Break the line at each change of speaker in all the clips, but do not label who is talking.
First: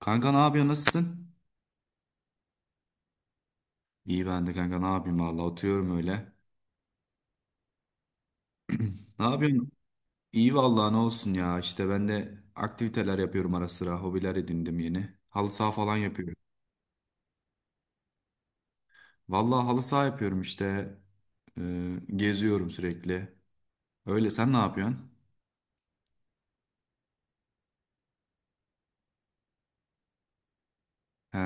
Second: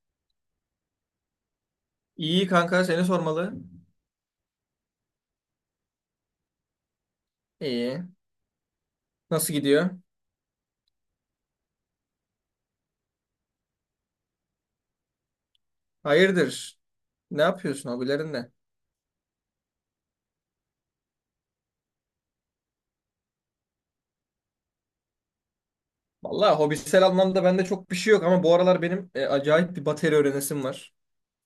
Kanka, ne yapıyorsun? Nasılsın?
İyi kanka seni sormalı.
İyi ben de kanka, ne yapayım, valla oturuyorum öyle.
İyi.
Ne
Nasıl
yapıyorsun?
gidiyor?
İyi valla, ne olsun ya, işte ben de aktiviteler yapıyorum, ara sıra hobiler edindim yeni. Halı saha falan yapıyorum.
Hayırdır? Ne yapıyorsun hobilerinde?
Valla halı saha yapıyorum işte. Geziyorum sürekli. Öyle, sen ne yapıyorsun?
Vallahi hobisel anlamda bende çok bir şey yok ama bu aralar benim acayip bir bateri öğrenesim var.
He,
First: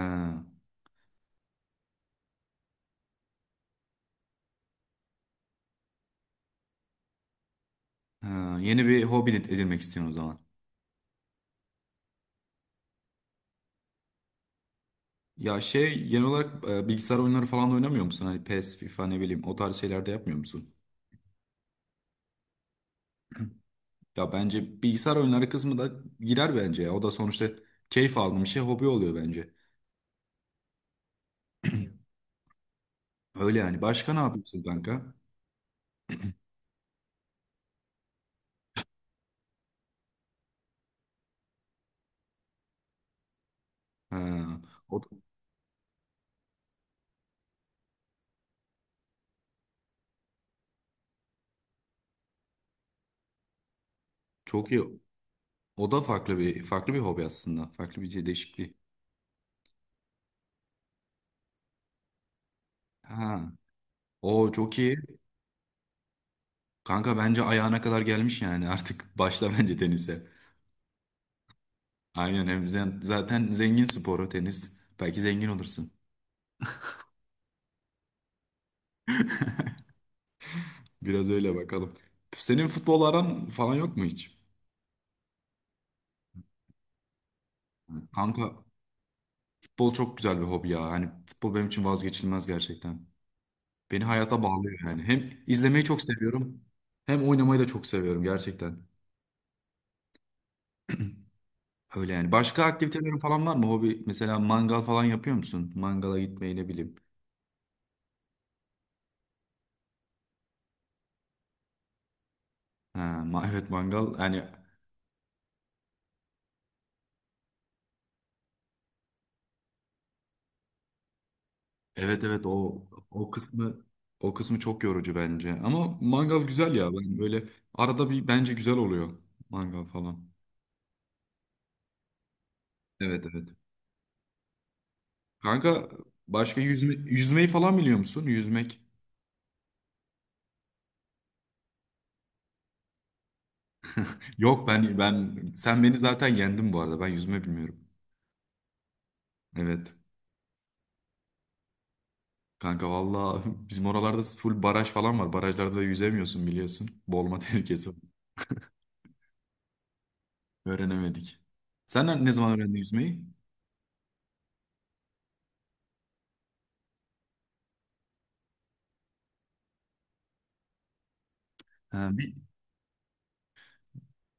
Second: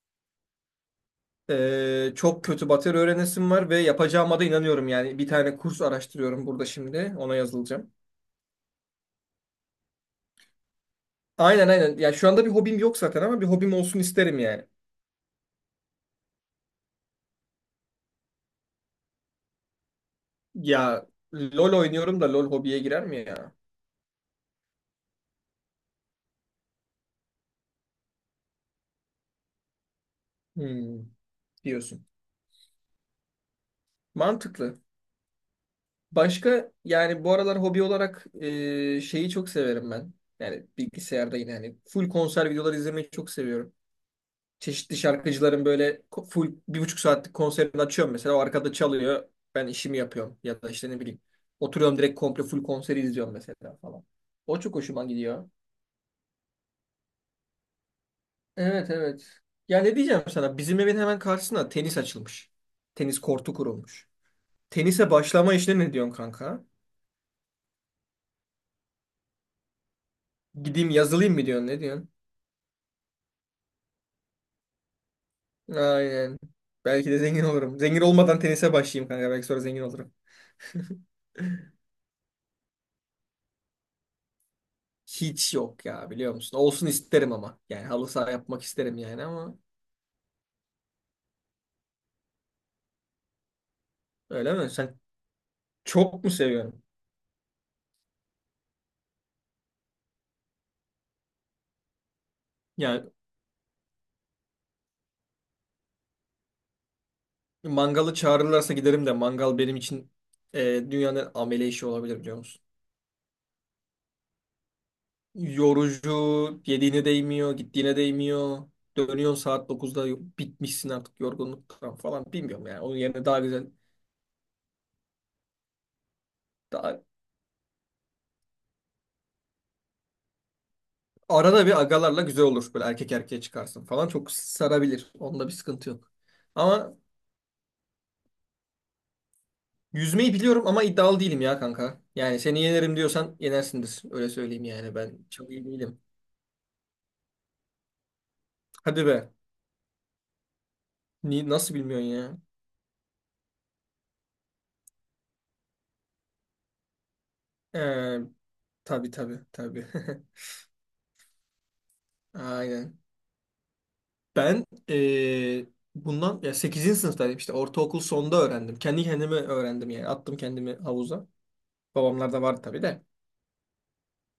Çok kötü bateri öğrenesim var ve yapacağıma da inanıyorum yani. Bir tane kurs araştırıyorum burada şimdi. Ona yazılacağım.
he, yeni bir hobi edinmek istiyorsun o zaman.
Aynen, aynen. Ya şu anda bir hobim yok zaten ama bir hobim olsun isterim yani.
Ya şey, genel olarak bilgisayar oyunları falan da oynamıyor musun? Hani PES, FIFA, ne bileyim, o tarz şeyler de yapmıyor musun?
Ya LOL oynuyorum da LOL hobiye girer mi ya?
Ya bence bilgisayar oyunları kısmı da girer bence ya. O da sonuçta keyif aldığım bir şey, hobi oluyor bence.
Hmm, diyorsun.
Öyle yani. Başka ne yapıyorsun
Mantıklı.
kanka?
Başka yani bu aralar hobi olarak şeyi çok severim ben. Yani bilgisayarda yine hani full konser videoları izlemeyi çok seviyorum.
Ha,
Çeşitli
o da-
şarkıcıların böyle full 1,5 saatlik konserini açıyorum mesela. O arkada çalıyor. Ben işimi yapıyorum. Ya da işte ne bileyim. Oturuyorum, direkt komple full konseri izliyorum mesela falan. O
çok
çok
iyi.
hoşuma gidiyor.
O da farklı bir hobi aslında. Farklı bir şey, değişikliği.
Evet, evet. Ya ne diyeceğim sana? Bizim evin hemen karşısına tenis açılmış. Tenis
Ha.
kortu kurulmuş.
O çok iyi.
Tenise başlama işine ne diyorsun kanka?
Kanka bence ayağına kadar gelmiş yani. Artık başla bence tenise.
Gideyim yazılayım mı diyorsun? Ne diyorsun?
Aynen, hem zaten zengin sporu tenis. Belki zengin olursun.
Aynen. Belki de zengin olurum. Zengin olmadan tenise başlayayım kanka. Belki sonra zengin olurum.
Biraz öyle bakalım. Senin futbol aran falan yok mu hiç?
Hiç yok ya, biliyor musun? Olsun isterim ama. Yani halı saha
Kanka,
yapmak isterim yani ama
futbol çok güzel bir hobi ya. Hani futbol benim için vazgeçilmez gerçekten. Beni hayata
öyle mi?
bağlıyor
Sen
yani. Hem izlemeyi çok
çok mu
seviyorum,
seviyorsun?
hem oynamayı da çok seviyorum gerçekten. Öyle yani. Başka
Yani
aktivitelerin falan var mı hobi? Mesela mangal falan yapıyor musun? Mangala gitmeyi, ne bileyim.
mangalı çağırırlarsa giderim de mangal benim için dünyanın amele işi olabilir, biliyor musun?
Ha, evet, mangal. Yani
Yorucu, yediğine değmiyor, gittiğine değmiyor. Dönüyorsun saat 9'da, bitmişsin artık yorgunluktan
evet,
falan,
evet,
bilmiyorum yani.
o
Onun yerine
o
daha güzel.
kısmı o kısmı çok yorucu bence. Ama mangal güzel ya.
daha
Ben böyle arada bir, bence güzel oluyor mangal falan.
Arada bir agalarla güzel olur. Böyle erkek
Evet,
erkeğe
evet.
çıkarsın falan. Çok sarabilir. Onda bir
Kanka,
sıkıntı yok.
başka yüzme,
Ama
yüzmeyi falan biliyor musun? Yüzmek.
yüzmeyi biliyorum ama iddialı değilim ya kanka. Yani seni yenerim diyorsan yenersindir. Öyle söyleyeyim
Yok,
yani.
ben
Ben
ben
çok iyi
sen beni
değilim.
zaten yendin bu arada. Ben yüzme bilmiyorum.
Hadi be.
Evet.
Nasıl bilmiyorsun ya?
Kanka, valla, bizim oralarda full baraj falan var. Barajlarda da yüzemiyorsun biliyorsun. Boğulma tehlikesi var.
Ee, tabii, tabii, tabii.
Öğrenemedik. Sen ne zaman öğrendin
Aynen.
yüzmeyi?
Ben bundan ya 8. sınıftaydım işte, ortaokul sonda öğrendim. Kendi kendime öğrendim yani. Attım kendimi havuza.
Ha,
Babamlar da vardı tabii de.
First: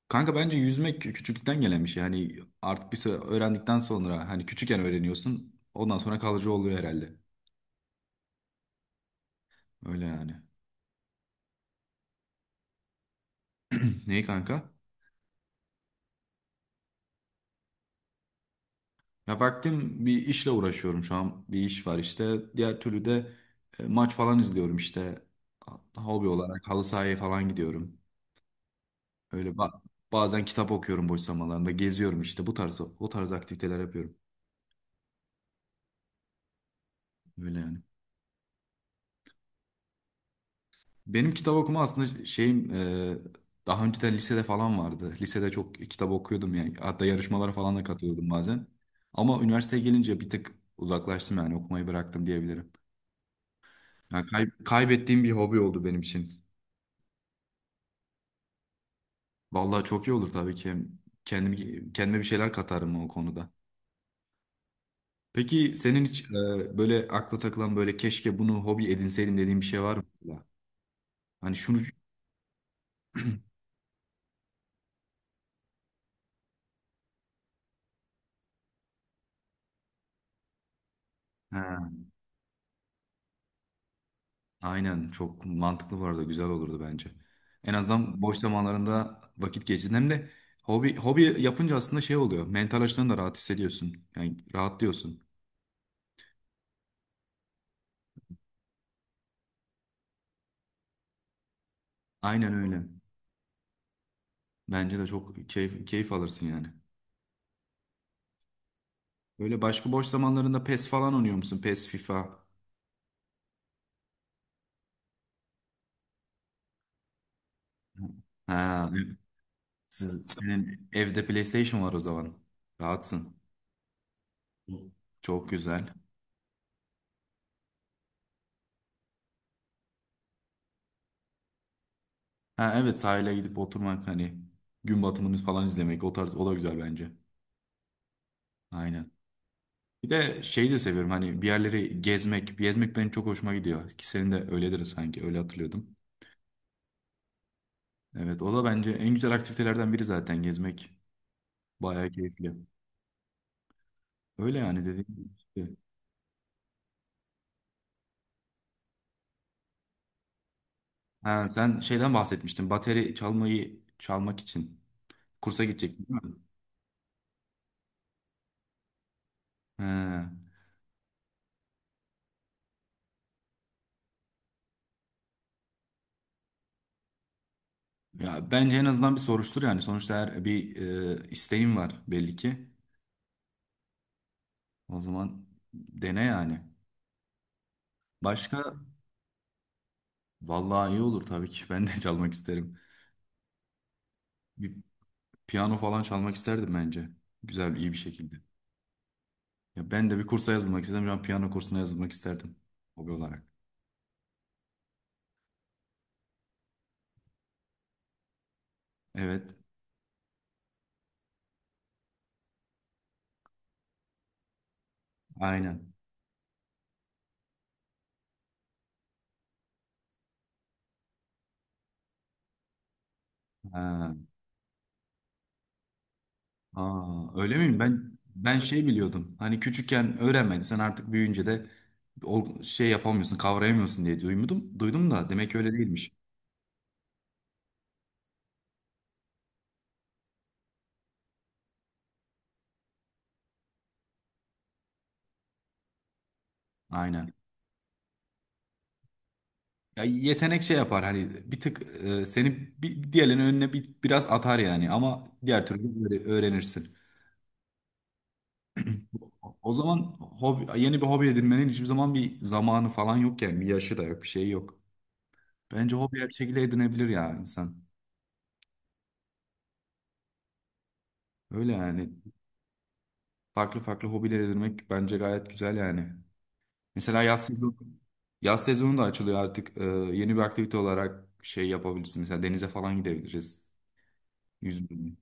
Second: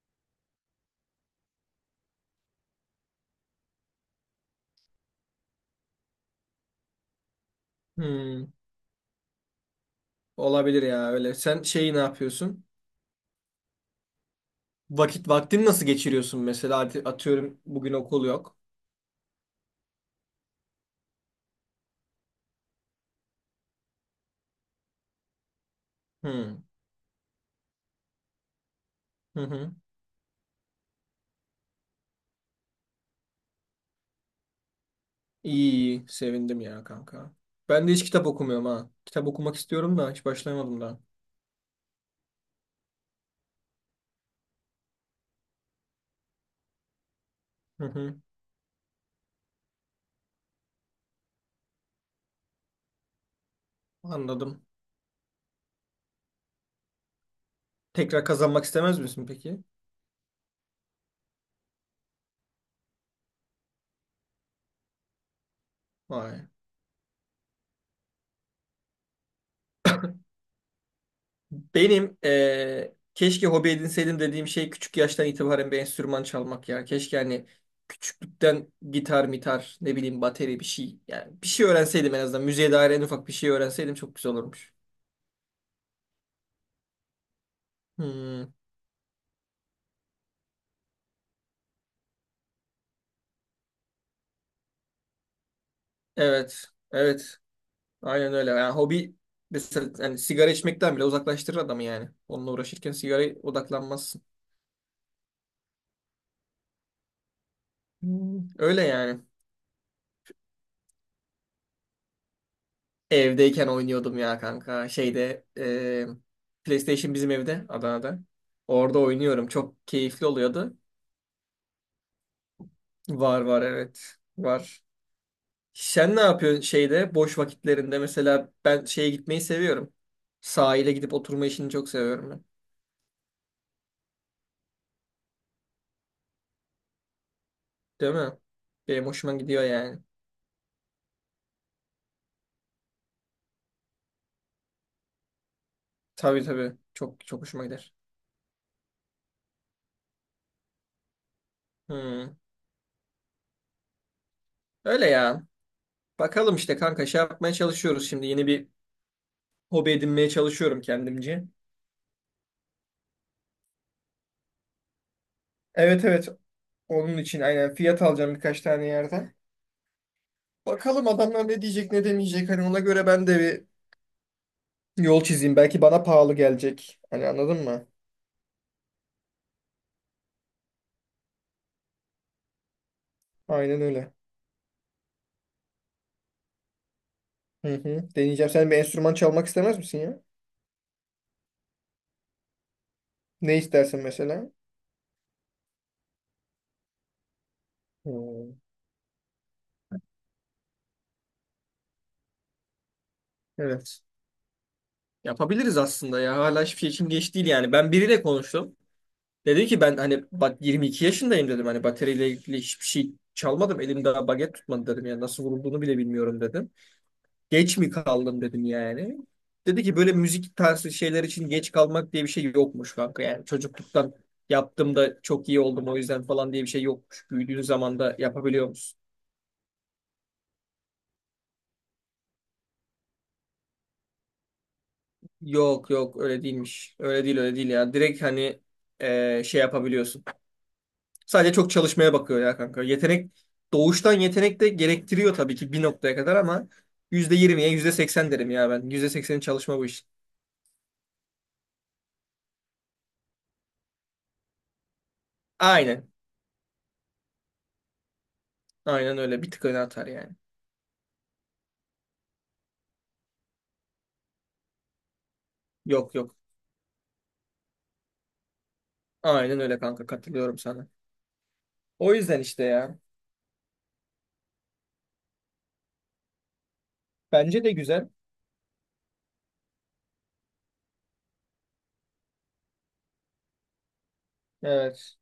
kanka bence yüzmek küçüklükten gelen bir şey. Yani artık bir süre öğrendikten sonra, hani küçükken öğreniyorsun. Ondan sonra kalıcı oluyor herhalde.
Hmm,
Öyle yani.
Olabilir ya öyle. Sen şeyi ne yapıyorsun?
Neyi kanka?
Vaktini nasıl geçiriyorsun mesela? Atıyorum bugün okul yok.
Ya vaktim, bir işle uğraşıyorum şu an. Bir iş var işte. Diğer türlü de maç falan izliyorum işte. Hobi
Hmm.
olarak halı sahaya falan gidiyorum.
Hı
Öyle
hı.
bazen kitap okuyorum boş zamanlarında. Geziyorum işte, bu tarz o tarz aktiviteler yapıyorum.
İyi, iyi. Sevindim ya kanka.
Öyle yani.
Ben de hiç kitap okumuyorum ha. Kitap okumak istiyorum da hiç başlayamadım daha.
Benim kitap okuma aslında şeyim, daha önceden lisede falan vardı. Lisede çok kitap okuyordum yani. Hatta yarışmalara falan da
Hı hı.
katılıyordum bazen. Ama üniversiteye gelince bir tık uzaklaştım, yani okumayı bıraktım diyebilirim. Yani
Anladım.
kaybettiğim bir hobi oldu benim için.
Tekrar kazanmak istemez misin peki?
Vallahi çok iyi olur tabii ki. Hem kendimi, kendime bir şeyler katarım o konuda. Peki senin hiç
Vay.
böyle akla takılan, böyle keşke bunu hobi edinseydim dediğin bir şey var mı, mesela? Hani şunu.
Benim keşke hobi edinseydim dediğim şey küçük yaştan itibaren bir enstrüman çalmak ya. Keşke hani küçüklükten gitar, mitar, ne bileyim bateri bir şey. Yani bir şey
Ha,
öğrenseydim en azından. Müziğe dair en ufak bir şey öğrenseydim çok güzel olurmuş.
aynen, çok mantıklı bu arada, güzel olurdu bence. En azından boş
Hmm.
zamanlarında vakit geçirdin. Hem de hobi yapınca aslında şey oluyor. Mental açıdan da rahat hissediyorsun. Yani rahatlıyorsun.
Evet. Evet. Aynen öyle. Yani hobi, mesela yani sigara içmekten bile uzaklaştırır adamı yani. Onunla
Aynen öyle.
uğraşırken sigaraya odaklanmazsın.
Bence de çok keyif alırsın yani.
Hmm. Öyle yani.
Böyle başka boş zamanlarında PES falan oynuyor musun? PES, FIFA.
Evdeyken oynuyordum ya kanka. Şeyde PlayStation bizim evde Adana'da.
Ha,
Orada oynuyorum. Çok keyifli oluyordu.
Senin evde PlayStation var o zaman. Rahatsın.
Var, var, evet. Var.
Çok güzel.
Sen ne yapıyorsun şeyde boş vakitlerinde? Mesela ben şeye gitmeyi seviyorum. Sahile gidip oturma işini çok seviyorum ben.
Ha, evet, sahile gidip oturmak, hani gün batımını falan izlemek, o tarz, o da güzel bence.
Değil mi? Benim
Aynen.
hoşuma gidiyor yani.
Bir de şeyi de seviyorum, hani bir yerleri gezmek. Gezmek benim çok hoşuma gidiyor. Ki senin de öyledir sanki, öyle hatırlıyordum.
Tabii, tabii. Çok çok hoşuma gider.
Evet, o da bence en güzel aktivitelerden biri zaten gezmek. Bayağı
Hmm.
keyifli. Öyle yani, dediğim
Öyle
gibi,
ya.
işte.
Bakalım işte kanka, şey yapmaya çalışıyoruz şimdi. Yeni bir hobi edinmeye çalışıyorum kendimce.
Ha, sen şeyden bahsetmiştin. Bateri çalmak için kursa
Evet,
gidecektin değil
evet.
mi?
Onun için aynen fiyat alacağım birkaç tane yerden.
He.
Bakalım adamlar ne diyecek, ne demeyecek. Hani ona göre ben de bir yol çizeyim. Belki bana pahalı gelecek. Hani anladın mı?
Ya bence en azından bir soruştur yani. Sonuçta her bir isteğim var belli ki.
Aynen öyle.
O zaman dene yani.
Hı hı. Deneyeceğim. Sen
Başka
bir enstrüman çalmak istemez misin ya?
vallahi iyi olur tabii ki. Ben de çalmak isterim.
Ne istersin mesela?
Bir piyano falan çalmak isterdim bence. Güzel, iyi bir şekilde.
Hmm.
Ya ben de bir kursa yazılmak istedim. Ben piyano kursuna yazılmak isterdim hobi olarak.
Evet. Yapabiliriz aslında ya. Hala hiçbir şey için geç değil yani. Ben biriyle konuştum.
Evet,
Dedi ki, ben hani, bak 22 yaşındayım dedim. Hani bataryayla ilgili hiçbir şey çalmadım, elimde baget tutmadı dedim. Yani nasıl vurulduğunu
aynen.
bile bilmiyorum dedim. Geç mi kaldım dedim yani. Dedi ki, böyle müzik tarzı şeyler için geç kalmak diye bir şey yokmuş kanka. Yani çocukluktan
Ha.
yaptığımda çok iyi oldum o yüzden falan diye bir şey yokmuş.
Aa, öyle
Büyüdüğün
miyim?
zaman
Ben
da
ben
yapabiliyor
şey
musun?
biliyordum. Hani küçükken öğrenmedin, sen artık büyüyünce de şey yapamıyorsun, kavrayamıyorsun diye duydum. Duydum da demek ki öyle
Yok,
değilmiş.
yok, öyle değilmiş. Öyle değil, öyle değil ya. Direkt hani şey yapabiliyorsun. Sadece çok çalışmaya bakıyor ya kanka. Doğuştan yetenek de gerektiriyor tabii ki bir noktaya kadar ama
Aynen.
%20'ye %80 derim ya ben. %80'in çalışma bu
Ya
iş.
yetenek şey yapar, hani bir tık seni bir, diğerlerinin önüne bir, biraz atar yani, ama diğer türlü
Aynen.
öğrenirsin.
Aynen öyle. Bir tık
O
öne
zaman
atar yani.
yeni bir hobi edinmenin hiçbir zaman bir zamanı falan yok yani, bir yaşı da yok, bir şey yok. Bence
Yok,
hobi her
yok.
şekilde edinebilir ya insan.
Aynen öyle kanka. Katılıyorum sana.
Öyle yani,
O yüzden işte ya.
farklı farklı hobiler edinmek bence gayet güzel yani. Mesela yaz
Bence de
sezonu,
güzel.
yaz sezonu da açılıyor artık. Yeni bir aktivite olarak şey yapabilirsin. Mesela denize falan gidebiliriz. Yüzme.
Evet.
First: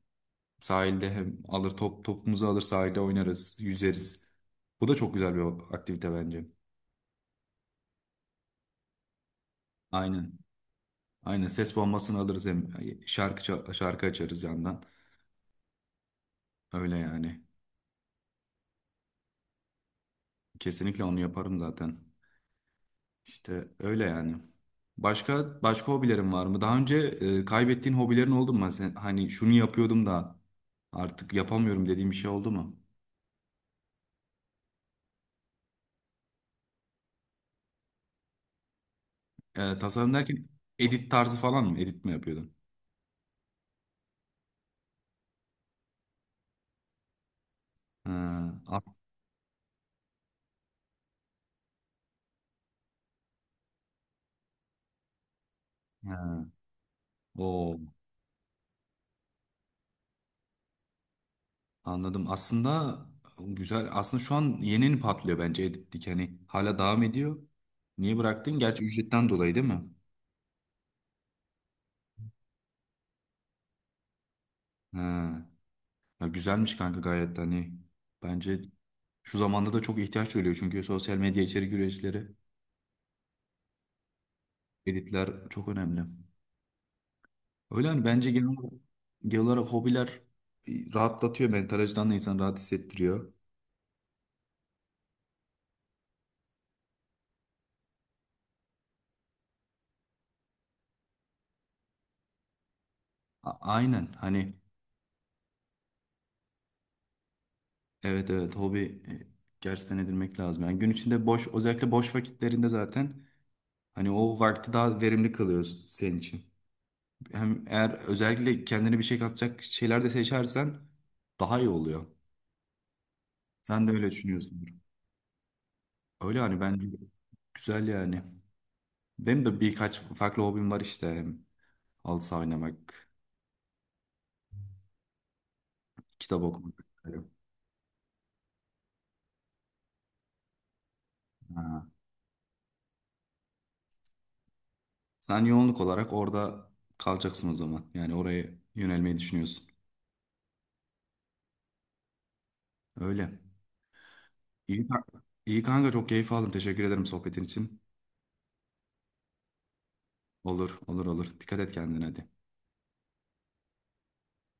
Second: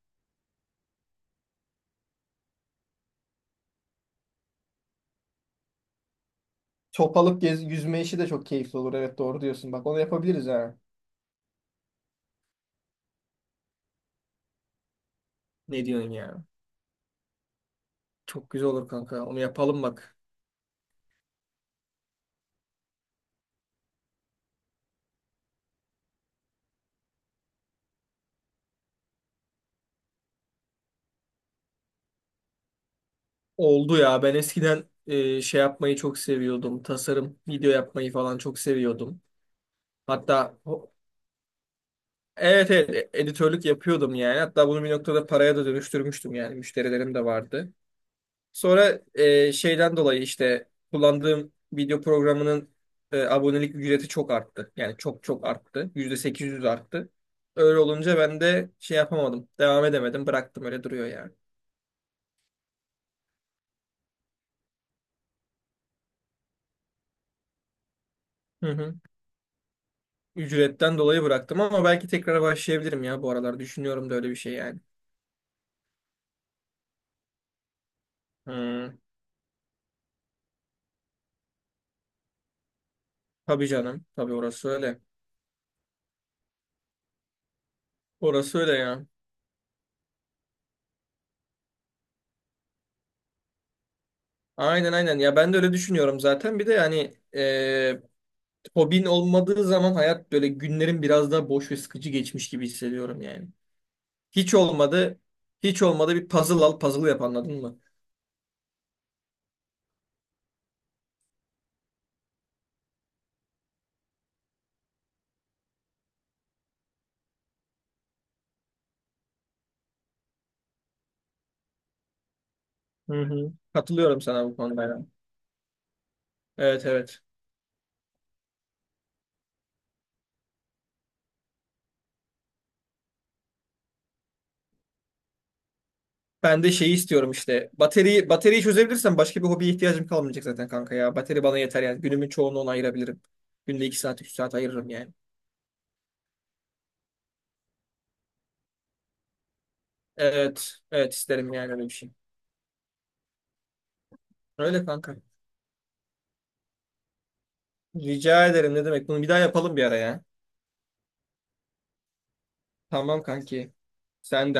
Sahilde hem alır top topumuzu alır sahilde oynarız, yüzeriz. Bu da çok güzel bir aktivite bence.
Çopalık gez, yüzme işi de çok keyifli olur. Evet, doğru diyorsun. Bak, onu
Aynen.
yapabiliriz ha.
Aynen, ses bombasını alırız, hem şarkı açarız yandan.
Ne diyorsun ya?
Öyle yani.
Çok güzel olur kanka. Onu yapalım bak.
Kesinlikle onu yaparım zaten. İşte öyle yani. Başka başka hobilerin var mı? Daha önce kaybettiğin hobilerin oldu mu? Hani şunu yapıyordum da artık yapamıyorum dediğim bir şey oldu mu?
Oldu ya. Ben eskiden şey yapmayı çok seviyordum. Tasarım, video yapmayı falan çok seviyordum.
Tasarım derken
Hatta
edit tarzı falan mı? Edit mi yapıyordun?
evet, evet, editörlük yapıyordum yani. Hatta bunu bir noktada paraya da dönüştürmüştüm yani. Müşterilerim de vardı.
Ha,
Sonra şeyden dolayı işte kullandığım video programının abonelik ücreti çok arttı. Yani çok çok arttı.
ha.
%800 arttı. Öyle
Oo.
olunca ben de şey yapamadım. Devam edemedim. Bıraktım, öyle duruyor yani.
Anladım. Aslında güzel. Aslında şu an yeni yeni patlıyor bence Edit'lik. Hani hala devam ediyor. Niye bıraktın?
Hı
Gerçi
hı.
ücretten dolayı değil mi?
Ücretten dolayı bıraktım ama belki tekrar başlayabilirim ya bu aralar. Düşünüyorum da öyle bir şey yani.
He. Ya güzelmiş kanka, gayet de hani. Bence
Hmm.
şu zamanda da çok ihtiyaç duyuluyor, çünkü sosyal medya içerik üreticileri,
Tabii canım. Tabii orası öyle.
editler çok önemli. Öyle hani bence genel
Orası öyle
olarak,
ya.
genel olarak hobiler rahatlatıyor. Mental açıdan da insanı rahat hissettiriyor.
Aynen, aynen. Ya ben de öyle düşünüyorum zaten. Bir de yani hobin olmadığı zaman hayat böyle, günlerin biraz daha boş ve sıkıcı geçmiş gibi hissediyorum yani.
Aynen.
Hiç
Hani
olmadı. Hiç olmadı, bir puzzle al, puzzle yap, anladın mı?
evet, evet, hobi e, gerçekten edinmek lazım. Yani gün içinde özellikle boş vakitlerinde zaten, hani o vakti daha verimli kalıyor senin için. Hem eğer özellikle kendine bir şey katacak şeyler de seçersen daha iyi oluyor.
Hı hı.
Sen de öyle
Katılıyorum sana bu
düşünüyorsundur.
konuda ya.
Öyle hani
Evet,
bence
evet.
güzel yani. Benim de birkaç farklı hobim var işte. Halı saha oynamak, kitap
Ben de
okumak.
şeyi istiyorum işte. Bateriyi çözebilirsem başka bir hobiye ihtiyacım kalmayacak zaten kanka ya. Bateri bana yeter
Ha.
yani. Günümün çoğunu ona ayırabilirim. Günde 2 saat, 3 saat ayırırım yani.
Sen yoğunluk olarak orada kalacaksın o zaman. Yani oraya yönelmeyi düşünüyorsun.
Evet. Evet, isterim yani öyle bir şey.
Öyle.
Öyle
İyi,
kanka.
iyi kanka, çok keyif aldım. Teşekkür ederim sohbetin için.
Rica ederim, ne demek. Bunu bir daha yapalım bir ara ya.
Olur, olur, olur. Dikkat et kendine, hadi.
Tamam kanki. Sen de hadi